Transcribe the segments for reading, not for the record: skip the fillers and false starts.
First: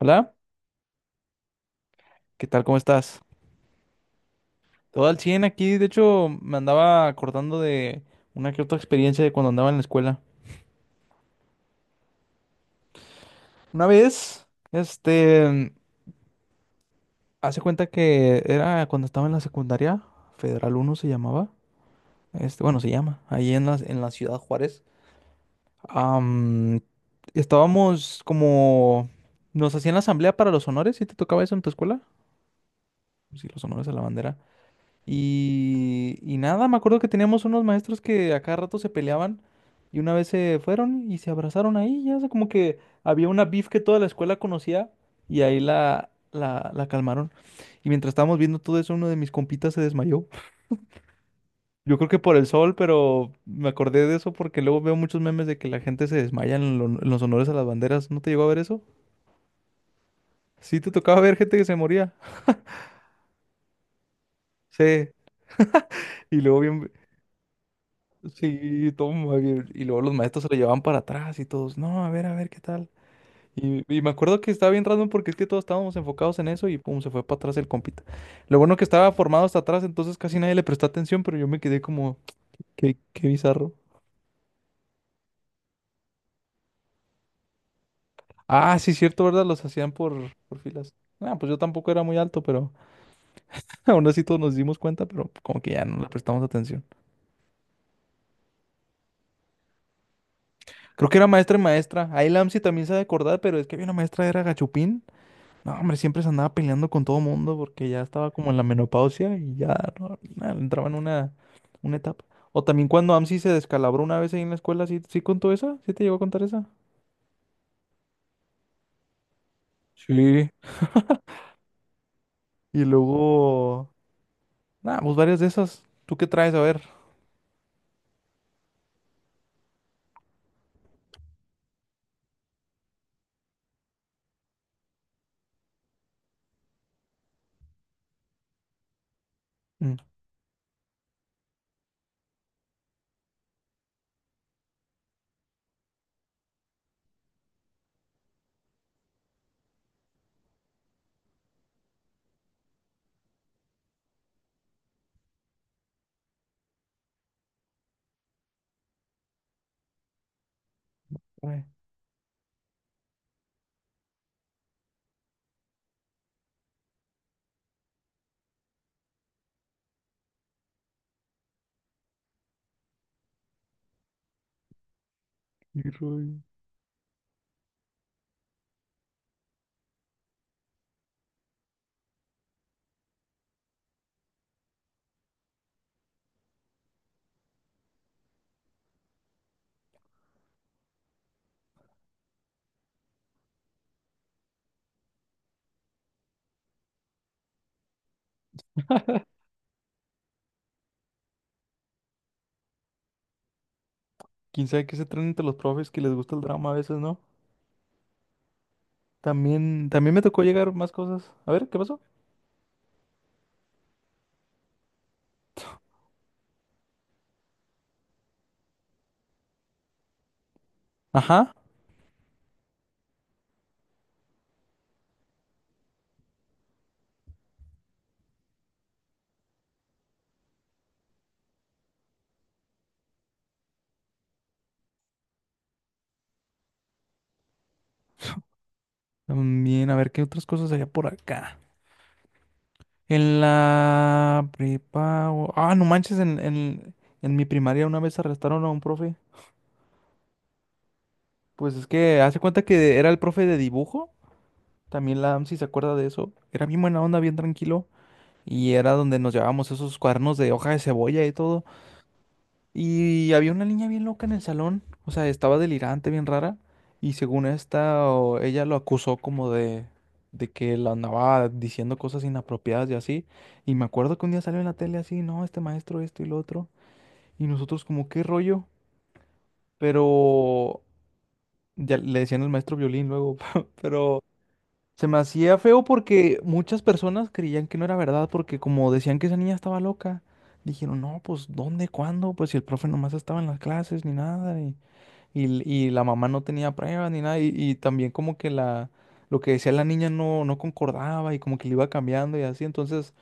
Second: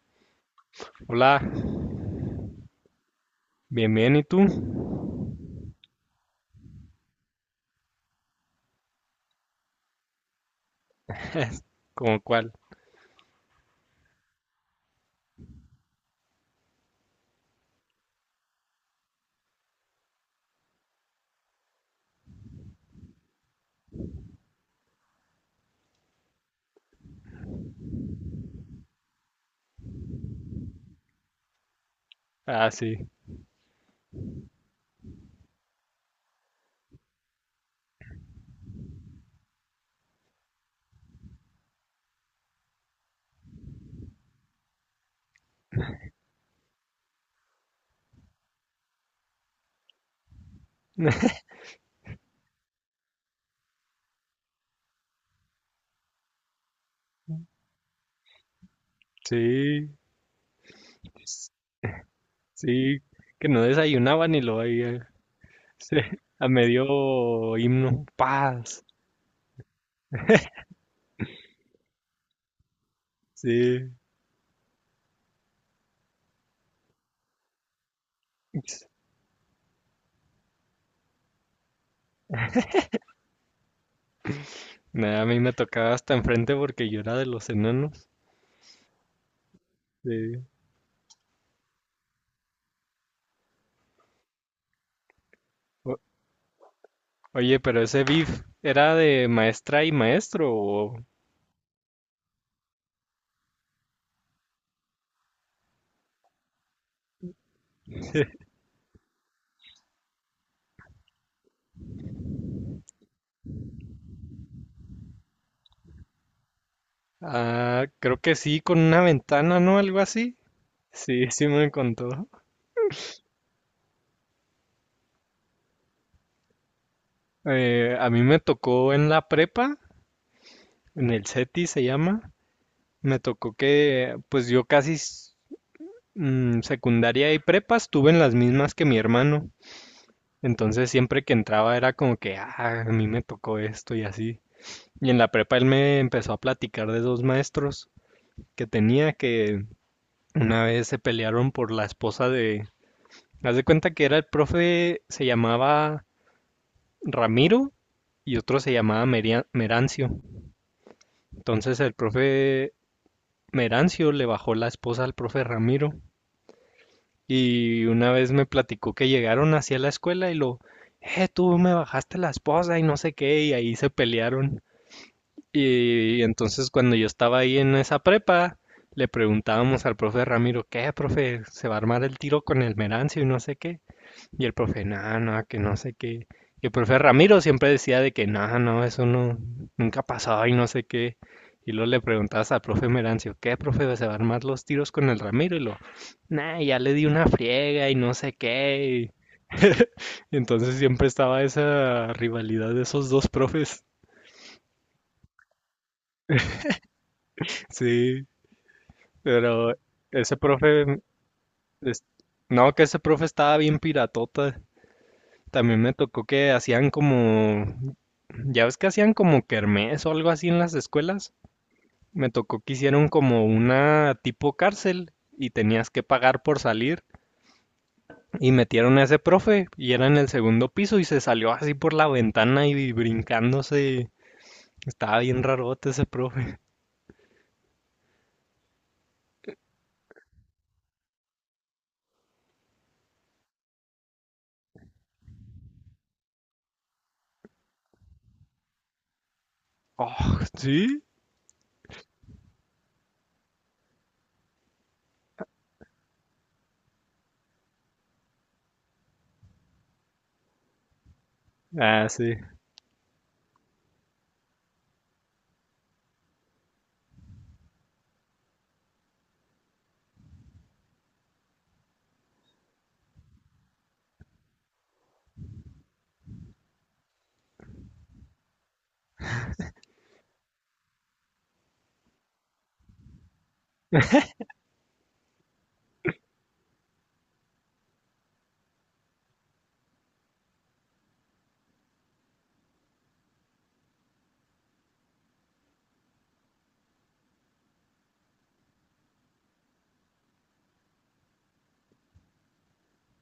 Hola, Hola, ¿qué tal? ¿Cómo estás? bien, bien, ¿y tú? Todo al 100 aquí. De hecho, me andaba acordando de una que otra experiencia de cuando andaba en la escuela. ¿Cómo cuál? Una vez, este, mm, hace cuenta que era cuando estaba en la secundaria, Federal Uno se llamaba. Este, bueno, se llama, ahí en la ciudad Juárez. Am, estábamos como, nos hacían la asamblea para los honores, ¿sí te tocaba eso en tu escuela? Ah, sí, Sí, los honores a la bandera. Y nada, me acuerdo que teníamos unos maestros que a cada rato se peleaban y una vez se fueron y se abrazaron ahí, ya, o sea, como que había una beef que toda la escuela conocía y ahí la calmaron. Y mientras estábamos viendo todo eso, uno de mis compitas se desmayó. Yo creo que por el sol, pero me acordé de eso porque luego veo muchos memes de que la gente se desmaya en los honores a las banderas. ¿No te llegó a ver eso? sí. Sí, te tocaba ver Pues gente que se moría. sí, que no desayunaba ni lo había. Sí, Sí, y a luego bien, medio himno, paz. sí, toma, bien. Y luego los maestros se lo llevaban para atrás y todos, no, a ver, ¿qué tal? Y, Sí, y me acuerdo que estaba bien random porque es que todos estábamos enfocados en eso y pum, se fue para atrás el compita. Lo bueno que estaba formado hasta atrás, entonces casi nadie le prestó atención, pero yo me quedé como, qué bizarro. nada, a mí me tocaba hasta enfrente porque yo era de los enanos. Ah, sí, cierto, ¿verdad? Los hacían Sí. por filas. Ah, pues yo tampoco era muy alto, pero aún así todos nos dimos cuenta, pero como que ya no O- le prestamos atención. oye, pero ese beef, ¿era de maestra y maestro o...? Creo que era maestra y maestra. Ahí Lamsi también sabe acordar, pero es que había una maestra, era Gachupín. No, hombre, siempre se andaba peleando con todo mundo porque ya estaba como en la menopausia y ya no, entraba en una etapa. O también cuando AMSI se descalabró una vez ahí en la escuela, ¿sí, sí contó esa? ¿Sí te llegó a contar esa? Ah, creo que sí, con una ventana, ¿no? Algo así. Sí. Sí, sí me contó. Y luego, nada, pues varias de esas. ¿Tú qué traes? A ver. A mí me tocó en la prepa. En el CETI se llama. Me tocó que, pues yo casi secundaria y prepa estuve en las mismas que mi hermano. Mm, Entonces siempre que entraba era como que, ah, a mí me tocó esto y así. Y en la prepa él me empezó a platicar de dos maestros que tenía que una vez se pelearon por la esposa de... Haz de cuenta que era el profe, se llamaba Ramiro, y otro se llamaba Merancio. ay, Entonces el profe Merancio le bajó la esposa al profe Ramiro. Y una vez me platicó que llegaron hacia la escuela y lo, tú me bajaste la esposa y no sé qué, y ahí se pelearon. qué Y rollo. entonces cuando yo estaba ahí en esa prepa, le preguntábamos al profe Ramiro, ¿qué, profe? ¿Se va a armar el tiro con el Merancio y no sé qué? Y el profe, nada, nada, que no sé qué. Y el profe Ramiro siempre decía de que nada, no, eso no, nunca ha pasado y no sé qué. Y luego le preguntabas al profe Merancio, ¿qué, profe? ¿Se va a armar los tiros con el Ramiro? Y lo, nah, ya le di una friega y no sé qué. Entonces siempre estaba esa rivalidad de esos dos profes. ¿Quién sabe qué se traen entre los profes que les gusta el drama a veces, ¿no? Sí, pero También me ese tocó llegar más profe, cosas. A ver, ¿qué pasó? es- no, que ese profe estaba bien piratota. También me tocó que hacían como, ya ves que hacían como kermés o algo así en las escuelas. Ajá. Me tocó que hicieron como una tipo cárcel y tenías que pagar por salir. Y metieron a ese profe y era en el segundo piso, y se salió así por la ventana y brincándose. Estaba bien rarote ese profe. También, a ver, ¿qué otras cosas había por acá? En la prepa. O- Ah, no manches, en mi primaria una vez arrestaron a un profe. Oh, sí. Pues es que hace cuenta que era el profe de dibujo. También la AMSI se acuerda de eso. Era bien buena onda, bien tranquilo. Y era donde nos llevábamos esos cuadernos de hoja de cebolla y todo. Ah, sí. Y había una niña bien loca en el salón, o sea, estaba delirante, bien rara, y según esta, ella lo acusó como de que la andaba diciendo cosas inapropiadas y así, y me acuerdo que un día salió en la tele así, no, este maestro, esto y lo otro, y nosotros como, ¿qué rollo? Pero ya le decían el maestro violín luego, pero se me hacía feo porque muchas personas creían que no era verdad, porque como decían que esa niña estaba loca, dijeron, no, pues, ¿dónde, cuándo? Pues si el profe nomás estaba en las clases ni nada, y la mamá no tenía pruebas ni nada. Y también como que la, lo que decía la niña no concordaba y como que le iba cambiando y así. Entonces,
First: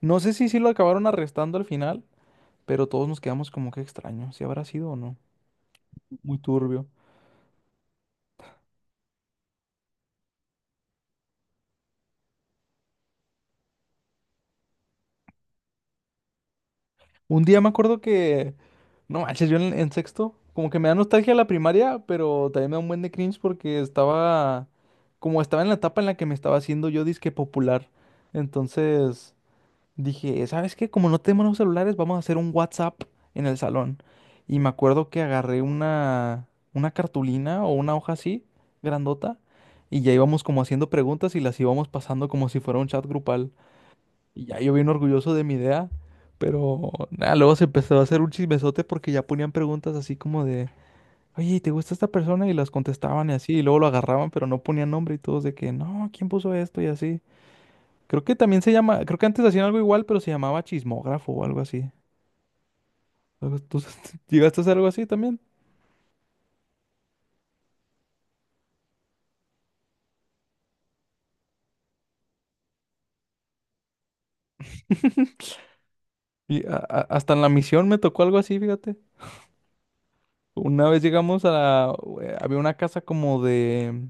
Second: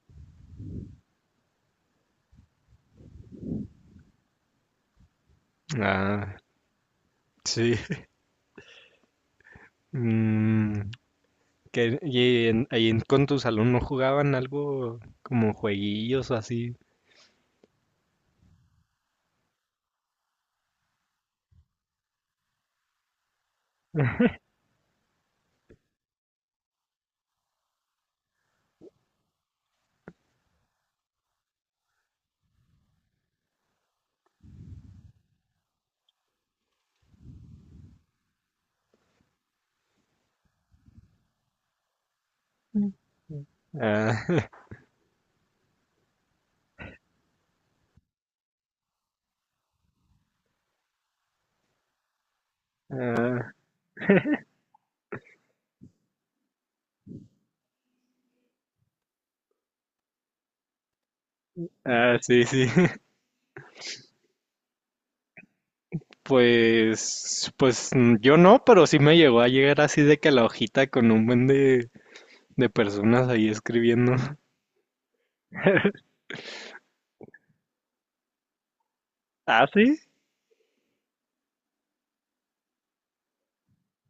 no sé si sí lo acabaron arrestando al final, pero todos nos quedamos como que extraño, si habrá sido o no. Ah, Muy turbio. sí. Mm, que, con tus alumnos jugaban algo como jueguillos o así. Un día me acuerdo que, no manches, yo en sexto, como que me da nostalgia la primaria, pero también me da un buen de cringe porque estaba, como estaba en la etapa en la que me estaba haciendo yo disque popular. Entonces, dije, ¿sabes qué? Como no tenemos los celulares, vamos a hacer un WhatsApp en el salón. Y me acuerdo que agarré una cartulina o una hoja así, grandota, y ya íbamos como haciendo preguntas y las íbamos pasando como si fuera un chat grupal. Y Ah, ya yo bien orgulloso de mi idea, pero nada, luego se empezó a hacer un chismesote porque ya ponían preguntas así como de, oye, ¿te gusta esta persona? Y las contestaban y así, y luego lo agarraban, pero no ponían nombre y todos de que, no, ¿quién puso esto? Y así. Creo que también se llama, creo que antes hacían algo igual, pero se llamaba chismógrafo o algo así. ah, sí, sí. ¿Tú llegaste a hacer algo así también? Pues, yo no, pero sí me llegó a llegar así de que la hojita con un buen de personas ahí escribiendo. Y hasta en la misión me tocó algo así, fíjate. Ah, sí. Una vez llegamos a había una casa como de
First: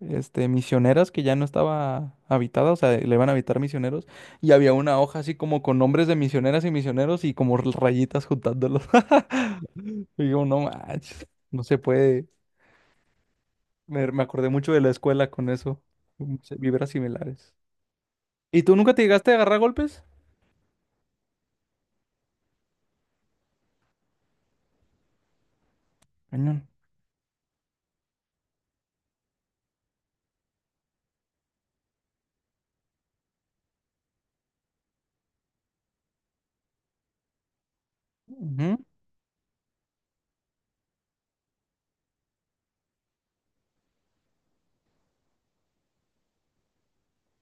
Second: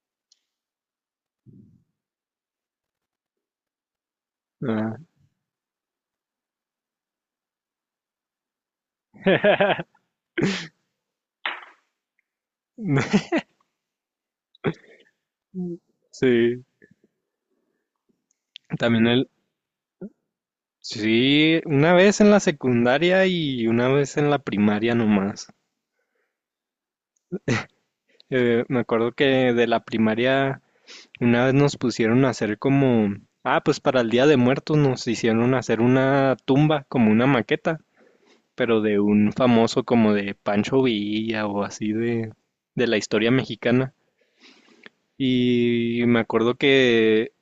este misioneras que ya no estaba habitada, o sea, le iban a habitar misioneros y había Ah. una hoja así como con nombres de misioneras y misioneros y como rayitas juntándolos. Y digo, no manches, no se puede. Me acordé mucho de la escuela con eso, muchas Sí, vibras similares. ¿Y tú nunca te también el... llegaste a agarrar a golpes? Sí, una vez en la secundaria y una vez en la primaria nomás. Cañón. Me acuerdo que de la primaria una vez nos pusieron a hacer como... Ah, pues para el Día de Muertos nos hicieron hacer una tumba, como una maqueta. Ujú. Pero de un famoso como de Pancho Villa o así de la historia mexicana. Y me acuerdo que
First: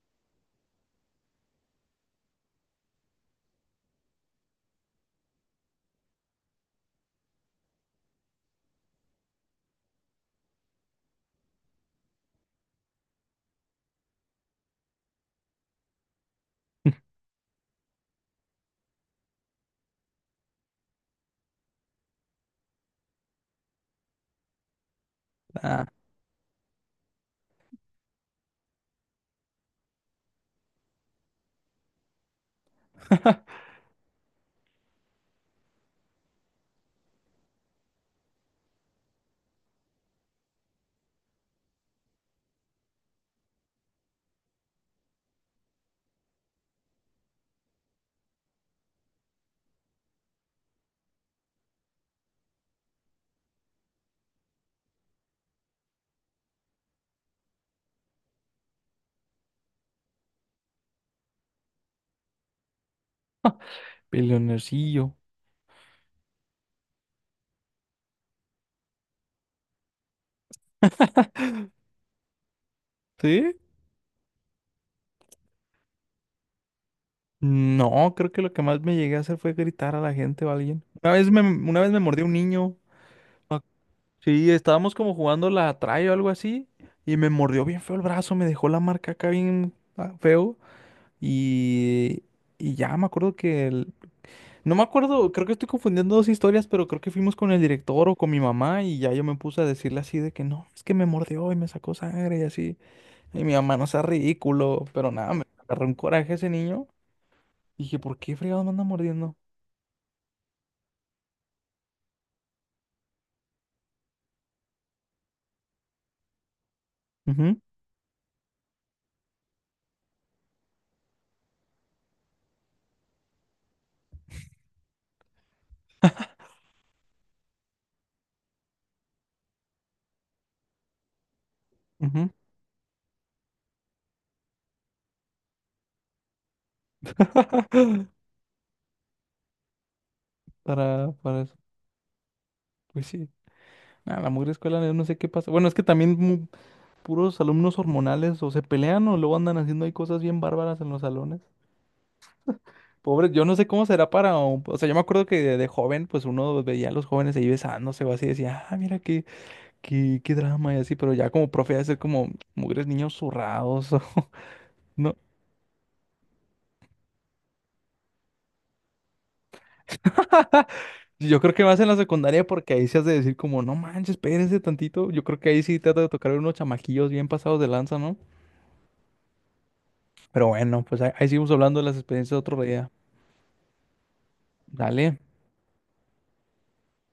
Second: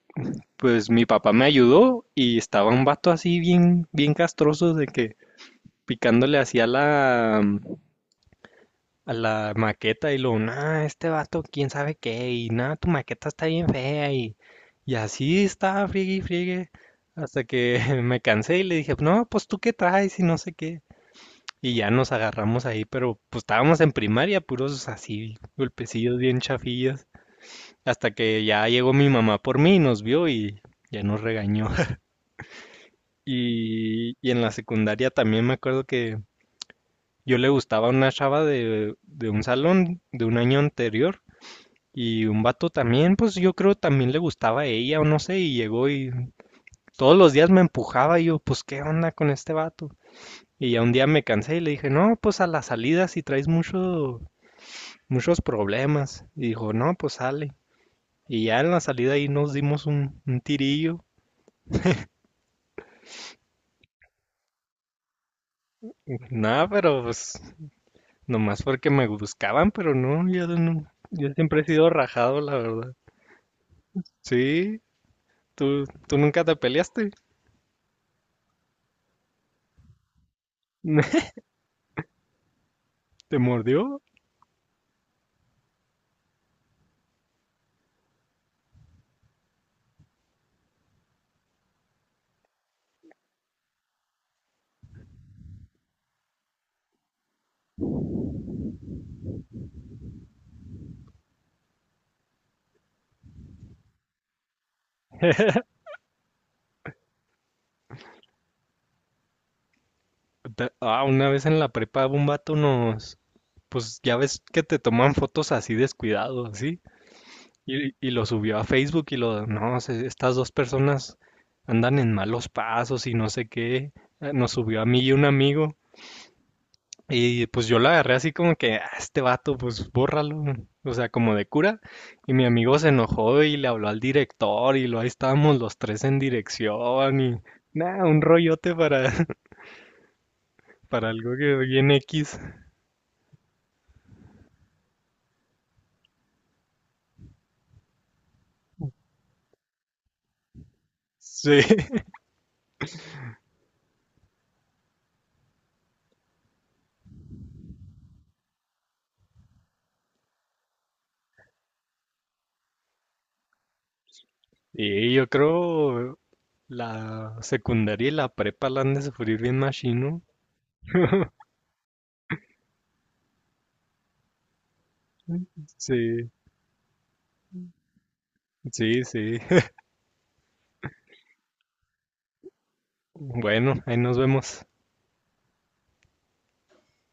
pues mi papá me ayudó, y estaba un vato así bien castroso de que picándole hacía la, a la maqueta, y luego, nah, este vato, quién sabe qué, y nada, tu maqueta está bien fea, y así estaba, friegue y friegue, hasta que me cansé y le dije, no, pues tú qué traes y no sé qué. Y ya nos agarramos ahí, pero pues estábamos en primaria, puros así, Ah, golpecillos bien chafillas, hasta que ya llegó mi mamá por mí, nos vio y ya nos regañó. Y en la secundaria también me acuerdo que yo le gustaba una chava de un salón de un año anterior, y un vato también, pues yo creo también le gustaba a ella o no sé, y llegó y todos los días me empujaba y yo, pues ¿qué onda con este vato? Y ya un día me cansé y le dije, no, pues a la salida si traes muchos problemas. Y dijo, no, pues sale. Y ya en la salida ahí nos dimos un tirillo. peleonercillo. Nada, pero pues nomás porque me buscaban, pero no, yo no. Yo siempre he sido rajado, la verdad. ¿Sí? Sí, tú nunca te peleaste. No, creo que lo que más me llegué a hacer fue gritar a la gente o a alguien. Una vez me mordió un niño. ¿Te mordió? Sí, estábamos como jugando la atrae o algo así. Y me mordió bien feo el brazo, me dejó la marca acá bien ah, feo. Y, y ya me acuerdo que no me acuerdo, creo que estoy confundiendo dos historias, pero creo que fuimos con el director o con mi mamá y ya yo me puse a decirle así de que no, es que me mordió y me sacó sangre y así. Y mi mamá no sea ridículo, pero nada, me agarró un coraje ese niño. Dije, ¿por qué fregados me anda mordiendo? Ah, una vez en la prepa un vato nos... Pues ya ves que te toman fotos así descuidado, así. Ujú, Y lo subió a Facebook y lo, no, estas dos personas andan en malos pasos y no sé qué. Nos subió a mí y un amigo. Y pues yo lo agarré así como que, "Ah, este vato, pues bórralo". O sea, como de cura. ujú, Y mi amigo se enojó y le habló al director y lo, ahí estábamos los tres en dirección y nada, un rollote para, para algo para eso. que bien X. Pues sí. Nada, la mugre escuela, yo no sé qué pasa. Bueno, es que también puros alumnos hormonales o se pelean o luego andan haciendo ahí cosas bien bárbaras en los salones. Sí. Pobre, yo no sé cómo será para. O sea, yo me acuerdo que de joven, pues uno veía a los jóvenes ahí besándose o así, decía, ah, mira qué, qué drama y así, pero ya como profe, ha de ser como mugres niños zurrados, Y ¿no? yo creo la secundaria y la prepa la han de sufrir bien machino. Yo creo que más en la secundaria porque ahí se has de decir como, no manches, espérense tantito. Yo creo que ahí sí trata de Sí, tocar unos chamaquillos bien pasados de lanza, ¿no? sí, sí. Pero bueno, pues ahí, ahí seguimos hablando de las experiencias otro día. Bueno, ahí nos vemos. Dale.